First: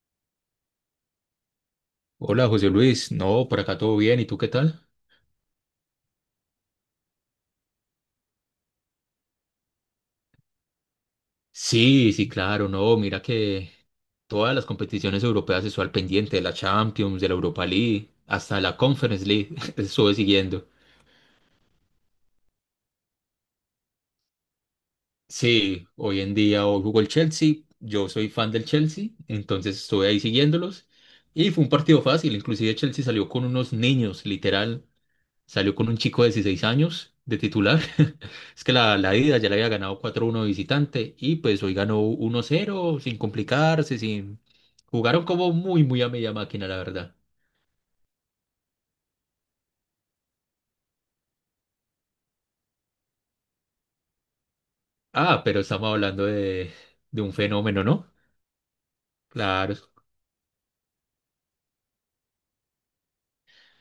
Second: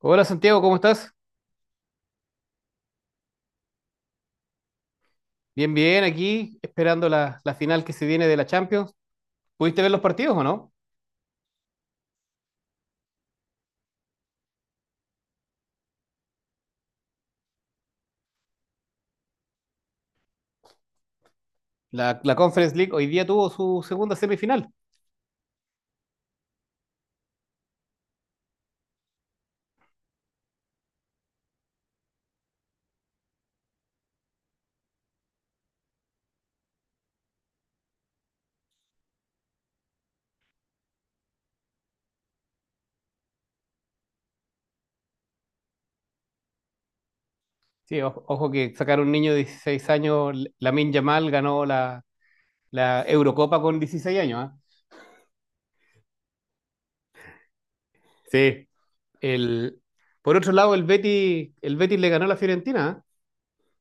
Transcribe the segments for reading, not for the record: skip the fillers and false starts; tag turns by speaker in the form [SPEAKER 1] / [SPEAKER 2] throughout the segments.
[SPEAKER 1] Hola Santiago, ¿cómo estás?
[SPEAKER 2] Hola José Luis, no, por acá todo bien, ¿y tú qué tal?
[SPEAKER 1] Bien, bien, aquí esperando la final que se viene de la Champions. ¿Pudiste ver los partidos o no?
[SPEAKER 2] Sí, sí, claro, no, mira que todas las competiciones europeas estoy al pendiente, de la Champions, de la Europa League, hasta la Conference League, estuve siguiendo.
[SPEAKER 1] La Conference League hoy día tuvo su segunda semifinal.
[SPEAKER 2] Sí, hoy en día hoy jugó el Chelsea, yo soy fan del Chelsea, entonces estuve ahí siguiéndolos y fue un partido fácil, inclusive Chelsea salió con unos niños, literal. Salió con un chico de 16 años de titular. Es que la ida ya le había ganado 4-1 de visitante y pues hoy ganó 1-0 sin complicarse, sin... Jugaron como muy, muy a media máquina, la verdad.
[SPEAKER 1] Sí, ojo que sacar un niño de 16 años, Lamine Yamal ganó la Eurocopa con 16 años, ¿ah?
[SPEAKER 2] Ah, pero estamos hablando de, un fenómeno, ¿no?
[SPEAKER 1] Sí. El,
[SPEAKER 2] Claro.
[SPEAKER 1] por otro lado, el Betis le ganó a la Fiorentina, ¿ah?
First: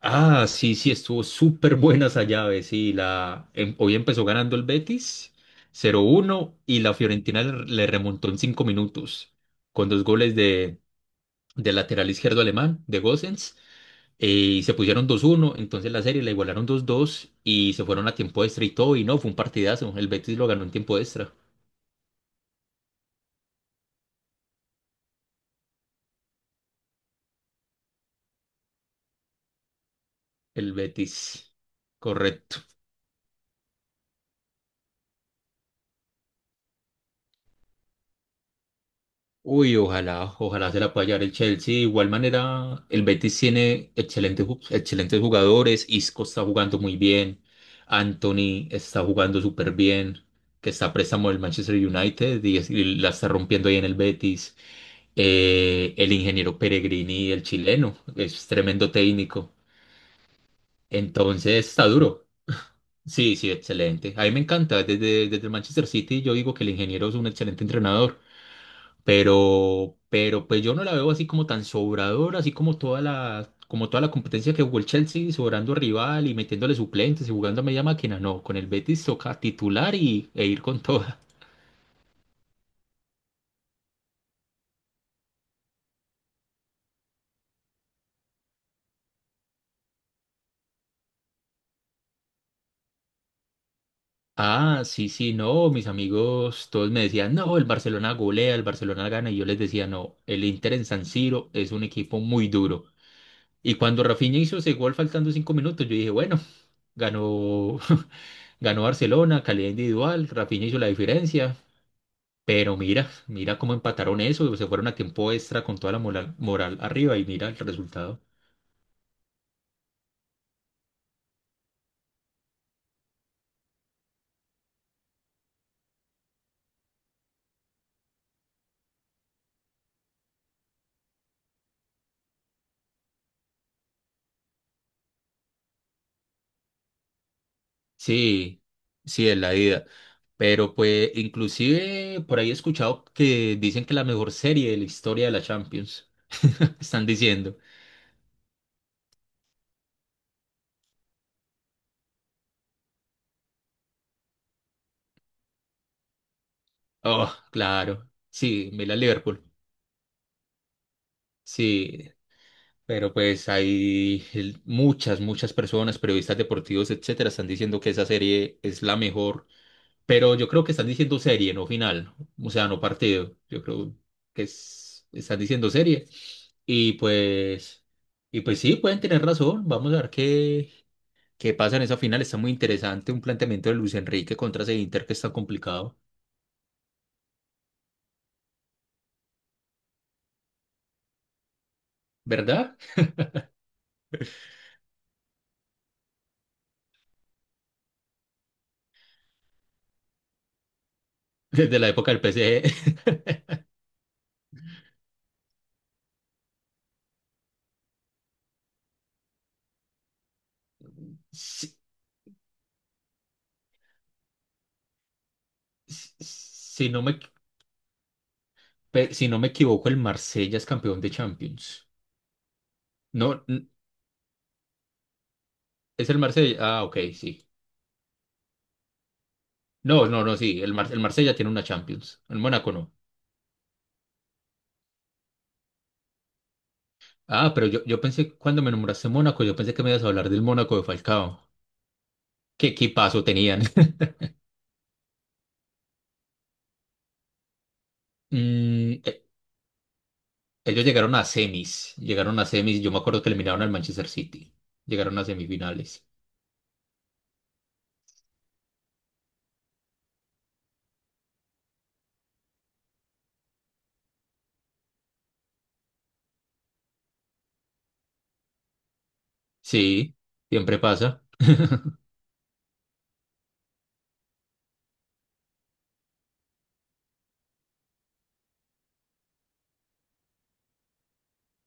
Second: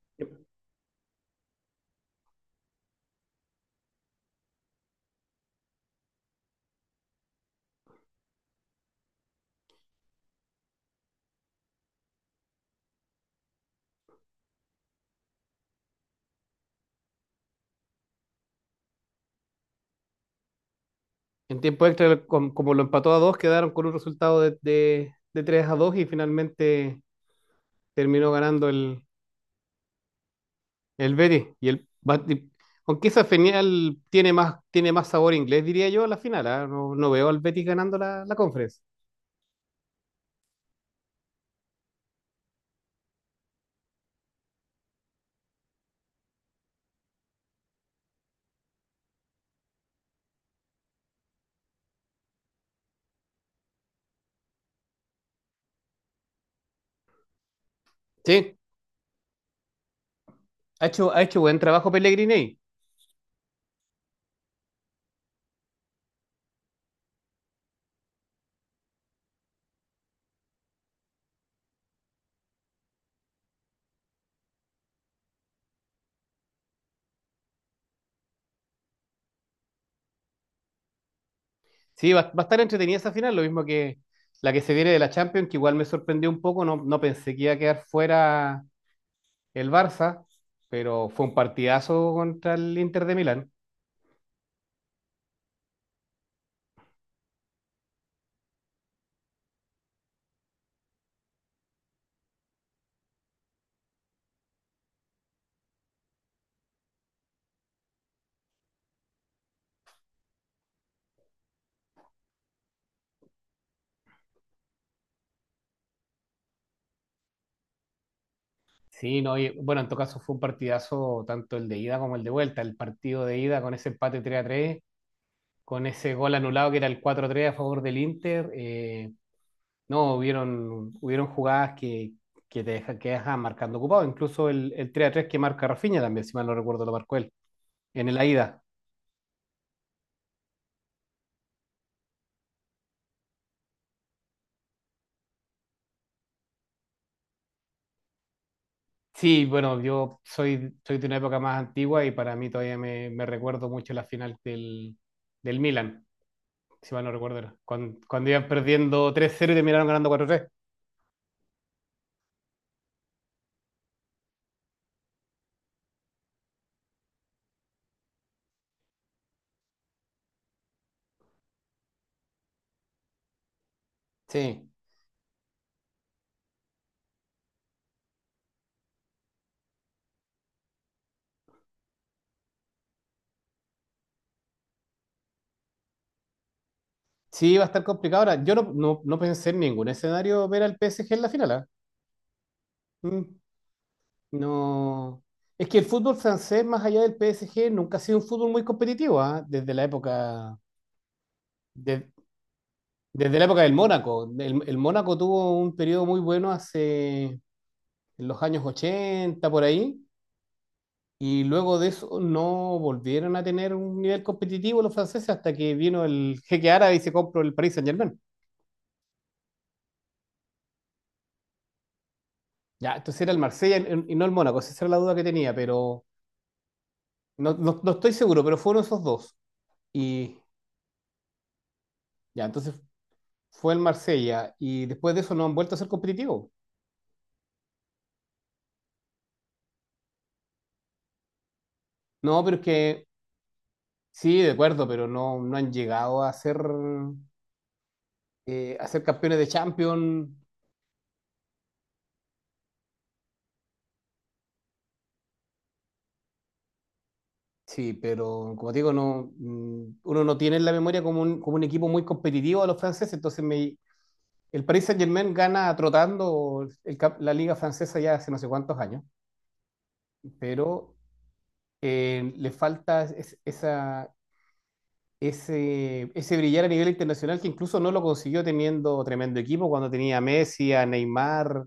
[SPEAKER 2] Ah, sí, sí, estuvo súper buena esa llave, sí. Hoy empezó ganando el Betis 0-1 y la Fiorentina le remontó en 5 minutos con dos goles del lateral izquierdo alemán, de Gosens. Y se pusieron 2-1, entonces la serie la igualaron 2-2 y se fueron a tiempo extra y todo, y no, fue un partidazo. El Betis lo ganó en tiempo extra.
[SPEAKER 1] En tiempo extra, como lo empató a dos, quedaron con un resultado de 3 a 2 y finalmente terminó ganando
[SPEAKER 2] El
[SPEAKER 1] el Betis.
[SPEAKER 2] Betis,
[SPEAKER 1] Y
[SPEAKER 2] correcto.
[SPEAKER 1] aunque esa final tiene más sabor inglés, diría yo, a la final, ¿ah? No, no veo al Betis ganando la Conference.
[SPEAKER 2] Uy, ojalá, ojalá se la pueda llevar el Chelsea. De igual manera, el Betis tiene excelentes, excelentes jugadores. Isco está jugando muy bien. Anthony está jugando súper bien. Que está a préstamo del Manchester United y, y la está rompiendo ahí en el Betis. El ingeniero Peregrini, el chileno, es
[SPEAKER 1] Sí,
[SPEAKER 2] tremendo técnico.
[SPEAKER 1] ha hecho buen
[SPEAKER 2] Entonces está
[SPEAKER 1] trabajo
[SPEAKER 2] duro.
[SPEAKER 1] Pellegrini ahí.
[SPEAKER 2] Sí, sí, excelente. A mí me encanta. Desde, desde el Manchester City yo digo que el ingeniero es un excelente entrenador, pero pues yo no la veo así como tan sobradora, así como toda la competencia que jugó el Chelsea, sobrando rival y metiéndole suplentes y jugando a media máquina. No, con el Betis toca titular y, e ir con toda.
[SPEAKER 1] Sí, va a estar entretenida esa final, lo mismo que la que se viene de la Champions, que igual me sorprendió un poco. No, no pensé que iba a quedar fuera el Barça, pero fue un partidazo contra el Inter de Milán.
[SPEAKER 2] Ah, sí, sí, no, mis amigos todos me decían, no, el Barcelona golea, el Barcelona gana, y yo les decía, no, el Inter en San Siro es un equipo muy duro. Y cuando Rafinha hizo ese gol faltando 5 minutos, yo dije, bueno, ganó, ganó Barcelona, calidad individual, Rafinha hizo la diferencia. Pero mira, mira cómo empataron eso, se fueron a tiempo extra con toda la moral, arriba y mira el resultado.
[SPEAKER 1] Sí, no, y, bueno, en todo caso fue un partidazo tanto el de ida como el de vuelta. El partido de ida con ese empate 3 a tres, con ese gol anulado que era el cuatro tres a favor del Inter. No, hubieron jugadas que te dejan, que dejan marcando ocupado. Incluso el tres a tres que marca Rafinha también, si mal no recuerdo, lo marcó él en el ida.
[SPEAKER 2] Sí, sí, es la ida. Pero pues inclusive por ahí he escuchado que dicen que la mejor serie de la historia de la Champions. Están diciendo.
[SPEAKER 1] Sí, bueno, yo soy de una época más antigua y para mí todavía me recuerdo mucho la final del Milan, si mal no
[SPEAKER 2] Oh,
[SPEAKER 1] recuerdo era. Cuando,
[SPEAKER 2] claro.
[SPEAKER 1] cuando iban
[SPEAKER 2] Sí, mira
[SPEAKER 1] perdiendo tres
[SPEAKER 2] Liverpool.
[SPEAKER 1] cero y terminaron ganando cuatro tres.
[SPEAKER 2] Sí, pero pues muchas, muchas personas, periodistas deportivos, etcétera, están diciendo que esa serie es la mejor. Pero yo creo que están diciendo serie, no final. O sea, no partido. Yo creo que
[SPEAKER 1] Sí,
[SPEAKER 2] están diciendo serie. Y pues, sí, pueden tener razón. Vamos a ver qué pasa en esa final. Está muy interesante un planteamiento de Luis Enrique contra ese Inter que está complicado,
[SPEAKER 1] sí, va a estar complicado. Ahora, yo no pensé en ningún escenario ver al PSG en la final, ¿ah?
[SPEAKER 2] ¿verdad?
[SPEAKER 1] Mm, no. Es que el fútbol francés, más allá del PSG, nunca ha sido un fútbol muy competitivo, ¿ah?
[SPEAKER 2] Desde la
[SPEAKER 1] De-
[SPEAKER 2] época del PSG.
[SPEAKER 1] desde la época del Mónaco. El Mónaco tuvo un periodo muy bueno hace en los años 80 por ahí, y
[SPEAKER 2] Si,
[SPEAKER 1] luego de eso no volvieron a tener un nivel competitivo los franceses hasta que vino
[SPEAKER 2] si-
[SPEAKER 1] el jeque
[SPEAKER 2] si
[SPEAKER 1] árabe y
[SPEAKER 2] no
[SPEAKER 1] se
[SPEAKER 2] me,
[SPEAKER 1] compró el Paris Saint-Germain.
[SPEAKER 2] Si no me equivoco, el Marsella es campeón de Champions.
[SPEAKER 1] Ya, entonces era el
[SPEAKER 2] No,
[SPEAKER 1] Marsella y no el Mónaco, esa era la duda que tenía, pero
[SPEAKER 2] es el Marsella. Ah, ok, sí.
[SPEAKER 1] no, no estoy seguro, pero fueron esos dos.
[SPEAKER 2] No, no, no,
[SPEAKER 1] Y
[SPEAKER 2] sí. El, el Marsella tiene una Champions. El
[SPEAKER 1] ya,
[SPEAKER 2] Mónaco
[SPEAKER 1] entonces
[SPEAKER 2] no.
[SPEAKER 1] fue el Marsella y después de eso no han vuelto a ser competitivos.
[SPEAKER 2] Ah, pero yo pensé, cuando me nombraste Mónaco, yo pensé que me ibas a hablar del Mónaco de Falcao.
[SPEAKER 1] No, pero es
[SPEAKER 2] ¿Qué
[SPEAKER 1] que
[SPEAKER 2] equipazo tenían?
[SPEAKER 1] sí, de acuerdo, pero no, no han llegado a ser, eh, a
[SPEAKER 2] Mm,
[SPEAKER 1] ser
[SPEAKER 2] e-
[SPEAKER 1] campeones de Champions.
[SPEAKER 2] Ellos llegaron a semis. Llegaron a semis. Yo me acuerdo que eliminaron al Manchester City. Llegaron a semifinales.
[SPEAKER 1] Sí, pero como te digo, no, uno no tiene en la memoria como un, equipo muy competitivo a los franceses, entonces el Paris Saint-Germain gana trotando la liga francesa ya hace no sé cuántos años,
[SPEAKER 2] Sí, siempre
[SPEAKER 1] pero
[SPEAKER 2] pasa.
[SPEAKER 1] le falta ese brillar a nivel internacional que incluso no lo consiguió teniendo tremendo equipo cuando tenía a Messi, a Neymar.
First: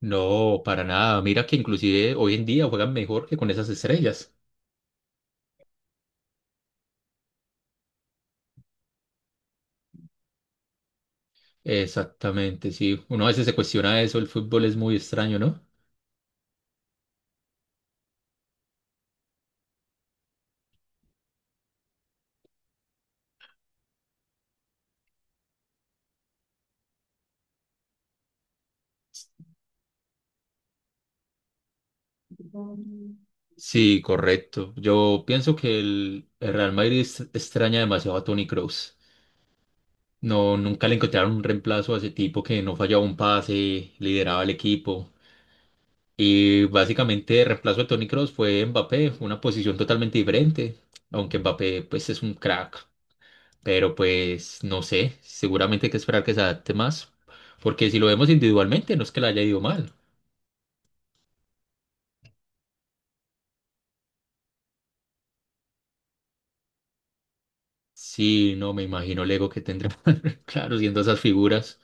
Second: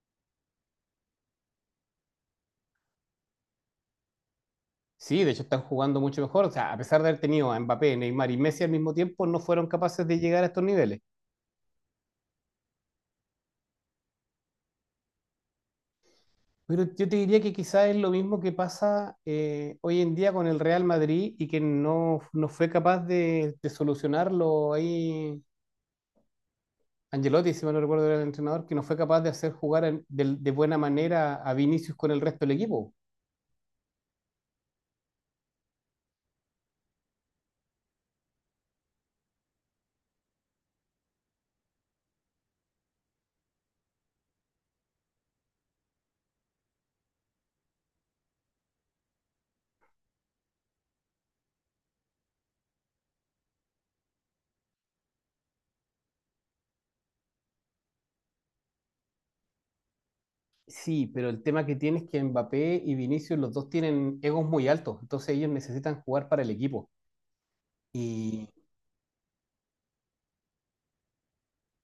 [SPEAKER 2] No, para nada. Mira que inclusive hoy en día juegan mejor que con esas estrellas.
[SPEAKER 1] Sí, de hecho están jugando mucho mejor. O sea, a pesar de haber tenido a Mbappé, Neymar y Messi al mismo tiempo, no fueron capaces de llegar a estos niveles.
[SPEAKER 2] Exactamente, sí. Uno a veces se cuestiona eso, el fútbol es muy extraño, ¿no?
[SPEAKER 1] Pero yo te diría que quizás es lo mismo que pasa, hoy en día con el Real Madrid y que no fue capaz de solucionarlo ahí. Angelotti, si mal no recuerdo, era el entrenador que no fue capaz de hacer jugar de buena manera a Vinicius con el resto del equipo.
[SPEAKER 2] Sí, correcto. Yo pienso que el Real Madrid extraña demasiado a Toni Kroos. No, nunca le encontraron un reemplazo a ese tipo que no fallaba un pase, lideraba el equipo. Y básicamente el reemplazo de Toni Kroos fue Mbappé, una posición totalmente diferente, aunque Mbappé pues es un crack. Pero pues no sé, seguramente hay que esperar que se adapte más, porque si lo vemos individualmente no es que le haya ido mal.
[SPEAKER 1] Sí, pero el tema que tiene es que Mbappé y Vinicius, los dos tienen egos muy altos, entonces ellos necesitan jugar para el equipo. Y,
[SPEAKER 2] Sí, no, me imagino el ego que tendrá. Claro, siendo esas figuras.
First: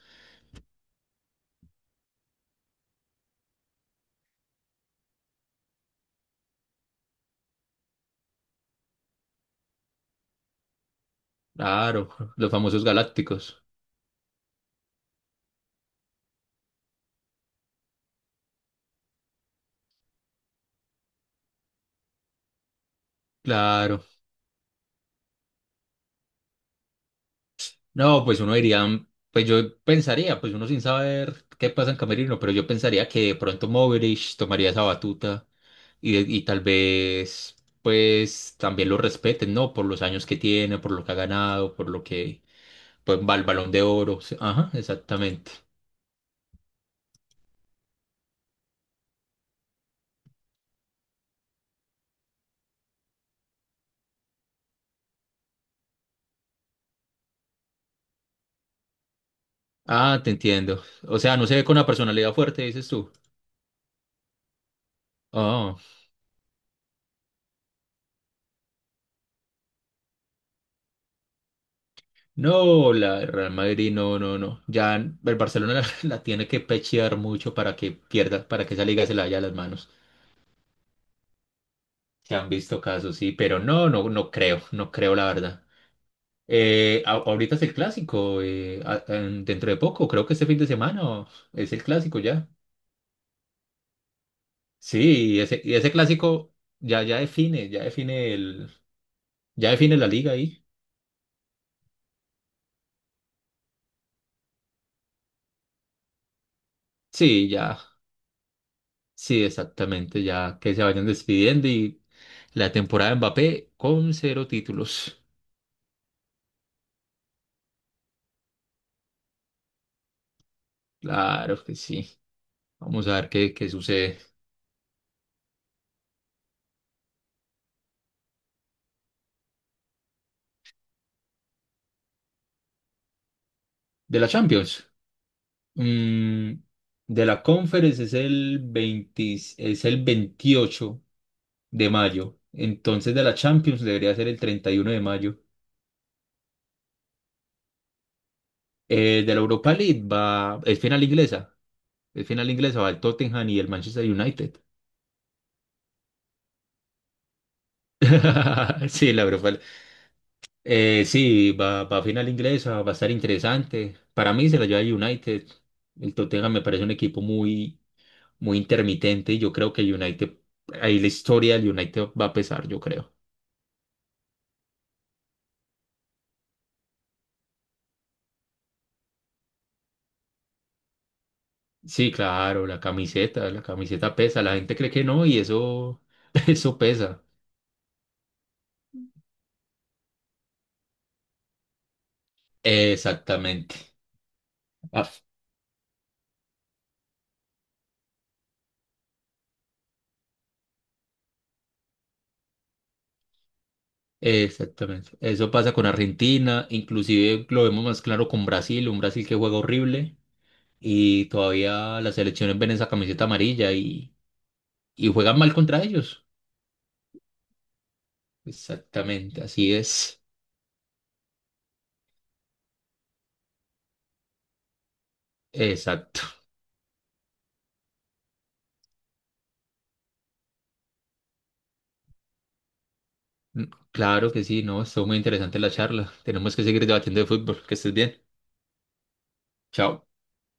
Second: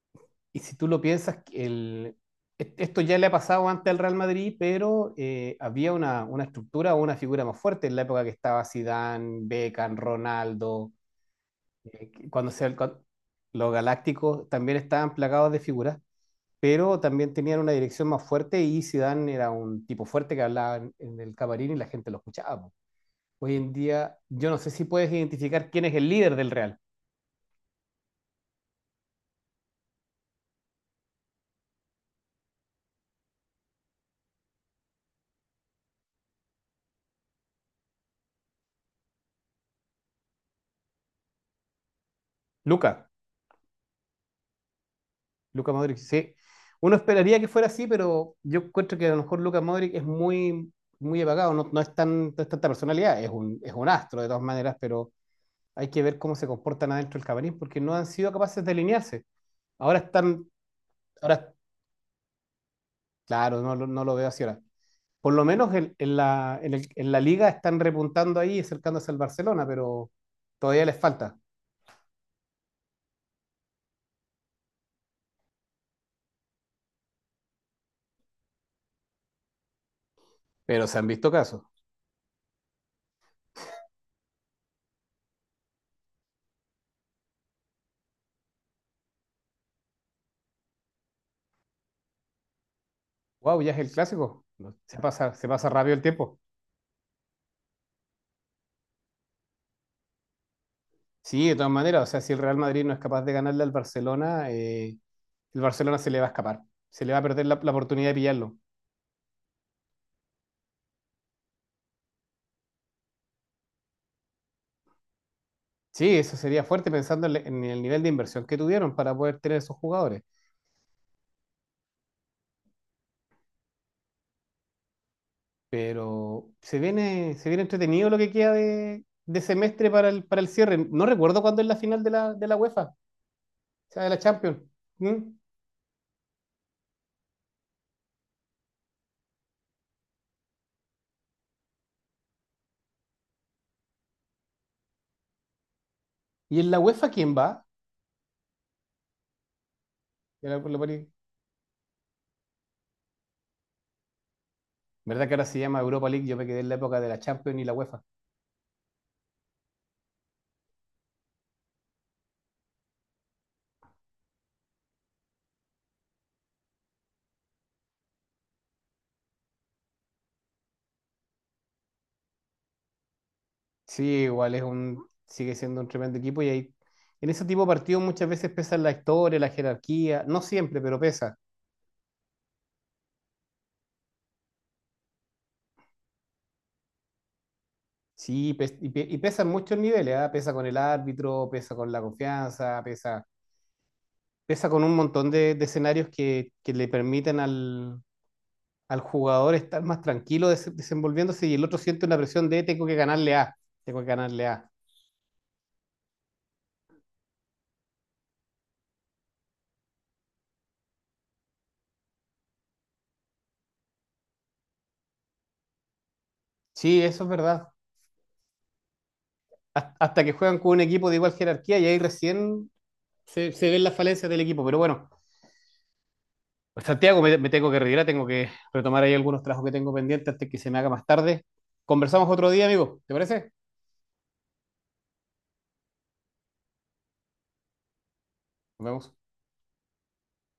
[SPEAKER 1] y si tú lo piensas, que esto ya le ha pasado antes al Real Madrid, pero había una estructura o una figura más fuerte en la época que estaba Zidane, Beckham, Ronaldo,
[SPEAKER 2] Claro,
[SPEAKER 1] que cuando
[SPEAKER 2] los
[SPEAKER 1] se,
[SPEAKER 2] famosos
[SPEAKER 1] cuan-
[SPEAKER 2] galácticos.
[SPEAKER 1] los galácticos también estaban plagados de figuras, pero también tenían una dirección más fuerte y Zidane era un tipo fuerte que hablaba en el camarín y la gente lo escuchaba. Hoy en
[SPEAKER 2] Claro.
[SPEAKER 1] día, yo no sé si puedes identificar quién es el líder del Real.
[SPEAKER 2] No, pues uno diría, pues yo pensaría, pues uno sin saber qué pasa en Camerino, pero yo pensaría que de pronto Moverich tomaría esa batuta y tal vez, pues también lo respeten, ¿no? Por los años que tiene, por lo que ha ganado, por lo que,
[SPEAKER 1] Luca,
[SPEAKER 2] pues va al Balón de Oro. Sí, ajá, exactamente.
[SPEAKER 1] Luca Modric, sí. Uno esperaría que fuera así, pero yo encuentro que a lo mejor Luca Modric es muy, muy apagado, no, no es tanta personalidad, es un astro de todas maneras, pero hay que ver cómo se comportan adentro del camarín porque no han sido capaces de alinearse. Ahora
[SPEAKER 2] Ah, te
[SPEAKER 1] están,
[SPEAKER 2] entiendo. O sea, no
[SPEAKER 1] ahora,
[SPEAKER 2] se ve con una personalidad fuerte, dices tú.
[SPEAKER 1] claro, no, no lo veo así ahora. Por lo menos
[SPEAKER 2] Ah.
[SPEAKER 1] en la liga están repuntando ahí y acercándose al Barcelona, pero todavía les falta.
[SPEAKER 2] No, la el Real Madrid, no, no, no. Ya el Barcelona la, tiene que pechear mucho para que pierda, para que esa liga se la haya a las manos.
[SPEAKER 1] Pero se han visto casos.
[SPEAKER 2] Se han visto casos, sí, pero no, no, no creo, no creo la verdad. Ahorita es el clásico, dentro de poco, creo que este fin de semana es el clásico ya.
[SPEAKER 1] Wow, ya es el clásico. No. Se pasa,
[SPEAKER 2] Sí, y
[SPEAKER 1] se
[SPEAKER 2] ese,
[SPEAKER 1] pasa
[SPEAKER 2] y ese
[SPEAKER 1] rápido el tiempo.
[SPEAKER 2] clásico ya, ya define el, ya define la liga ahí.
[SPEAKER 1] Sí, de todas maneras, o sea, si el Real Madrid no es capaz de ganarle al Barcelona, el Barcelona se le va a escapar. Se le va a perder
[SPEAKER 2] Sí,
[SPEAKER 1] la
[SPEAKER 2] ya,
[SPEAKER 1] oportunidad de pillarlo.
[SPEAKER 2] sí, exactamente, ya que se vayan despidiendo y la temporada de Mbappé con cero títulos.
[SPEAKER 1] Sí, eso sería fuerte pensando en el nivel de inversión que tuvieron para poder tener esos jugadores.
[SPEAKER 2] Claro que sí. Vamos a ver qué sucede.
[SPEAKER 1] Pero se viene entretenido lo que queda de semestre para para el cierre. No recuerdo cuándo es la final de la UEFA, o sea, de
[SPEAKER 2] De
[SPEAKER 1] la
[SPEAKER 2] la
[SPEAKER 1] Champions.
[SPEAKER 2] Champions.
[SPEAKER 1] ¿Mm?
[SPEAKER 2] mm, de la Conference es el 20, es el 28 de mayo. Entonces de la Champions debería ser el 31 de mayo.
[SPEAKER 1] ¿Y en la UEFA quién va?
[SPEAKER 2] De la Europa League
[SPEAKER 1] Ya la-
[SPEAKER 2] va, es final
[SPEAKER 1] la-
[SPEAKER 2] inglesa. Es final inglesa, va el Tottenham y el Manchester United.
[SPEAKER 1] ¿Verdad que ahora se llama Europa League? Yo me quedé en la época de la Champions y la UEFA.
[SPEAKER 2] Sí, la Europa. Sí, va a final inglesa, va a estar interesante. Para mí se la lleva el United. El Tottenham me parece un equipo muy, muy intermitente y yo creo que el United, ahí la historia del United va a pesar, yo creo.
[SPEAKER 1] Sí, igual sigue siendo un tremendo equipo y ahí, en ese tipo de partidos muchas veces pesan la historia, la jerarquía, no siempre, pero pesa.
[SPEAKER 2] Sí, claro, la camiseta pesa, la gente cree que no y eso, eso pesa.
[SPEAKER 1] Sí, pesa en muchos niveles, ¿ah? Pesa con el árbitro, pesa con la confianza, pesa,
[SPEAKER 2] Exactamente.
[SPEAKER 1] pesa con un
[SPEAKER 2] Ah,
[SPEAKER 1] montón de escenarios que le permiten al jugador estar más tranquilo desenvolviéndose y el otro siente una presión de tengo que ganarle A, tengo que ganarle A.
[SPEAKER 2] exactamente. Eso pasa con Argentina, inclusive lo vemos más claro con Brasil, un Brasil que juega horrible. Y todavía las selecciones ven esa camiseta amarilla y juegan mal contra ellos.
[SPEAKER 1] Sí, eso es verdad.
[SPEAKER 2] Exactamente, así es.
[SPEAKER 1] Hasta que juegan con un equipo de igual jerarquía y ahí recién se ven las falencias del equipo, pero bueno.
[SPEAKER 2] Exacto.
[SPEAKER 1] Pues, Santiago, me tengo que retirar, tengo que retomar ahí algunos trabajos que tengo pendientes antes que se me haga más tarde. Conversamos otro día, amigo. ¿Te parece?
[SPEAKER 2] Mm, Claro que sí, no, estuvo muy interesante la charla. Tenemos que seguir debatiendo de fútbol. Que estés bien.
[SPEAKER 1] Nos vemos.
[SPEAKER 2] Chao.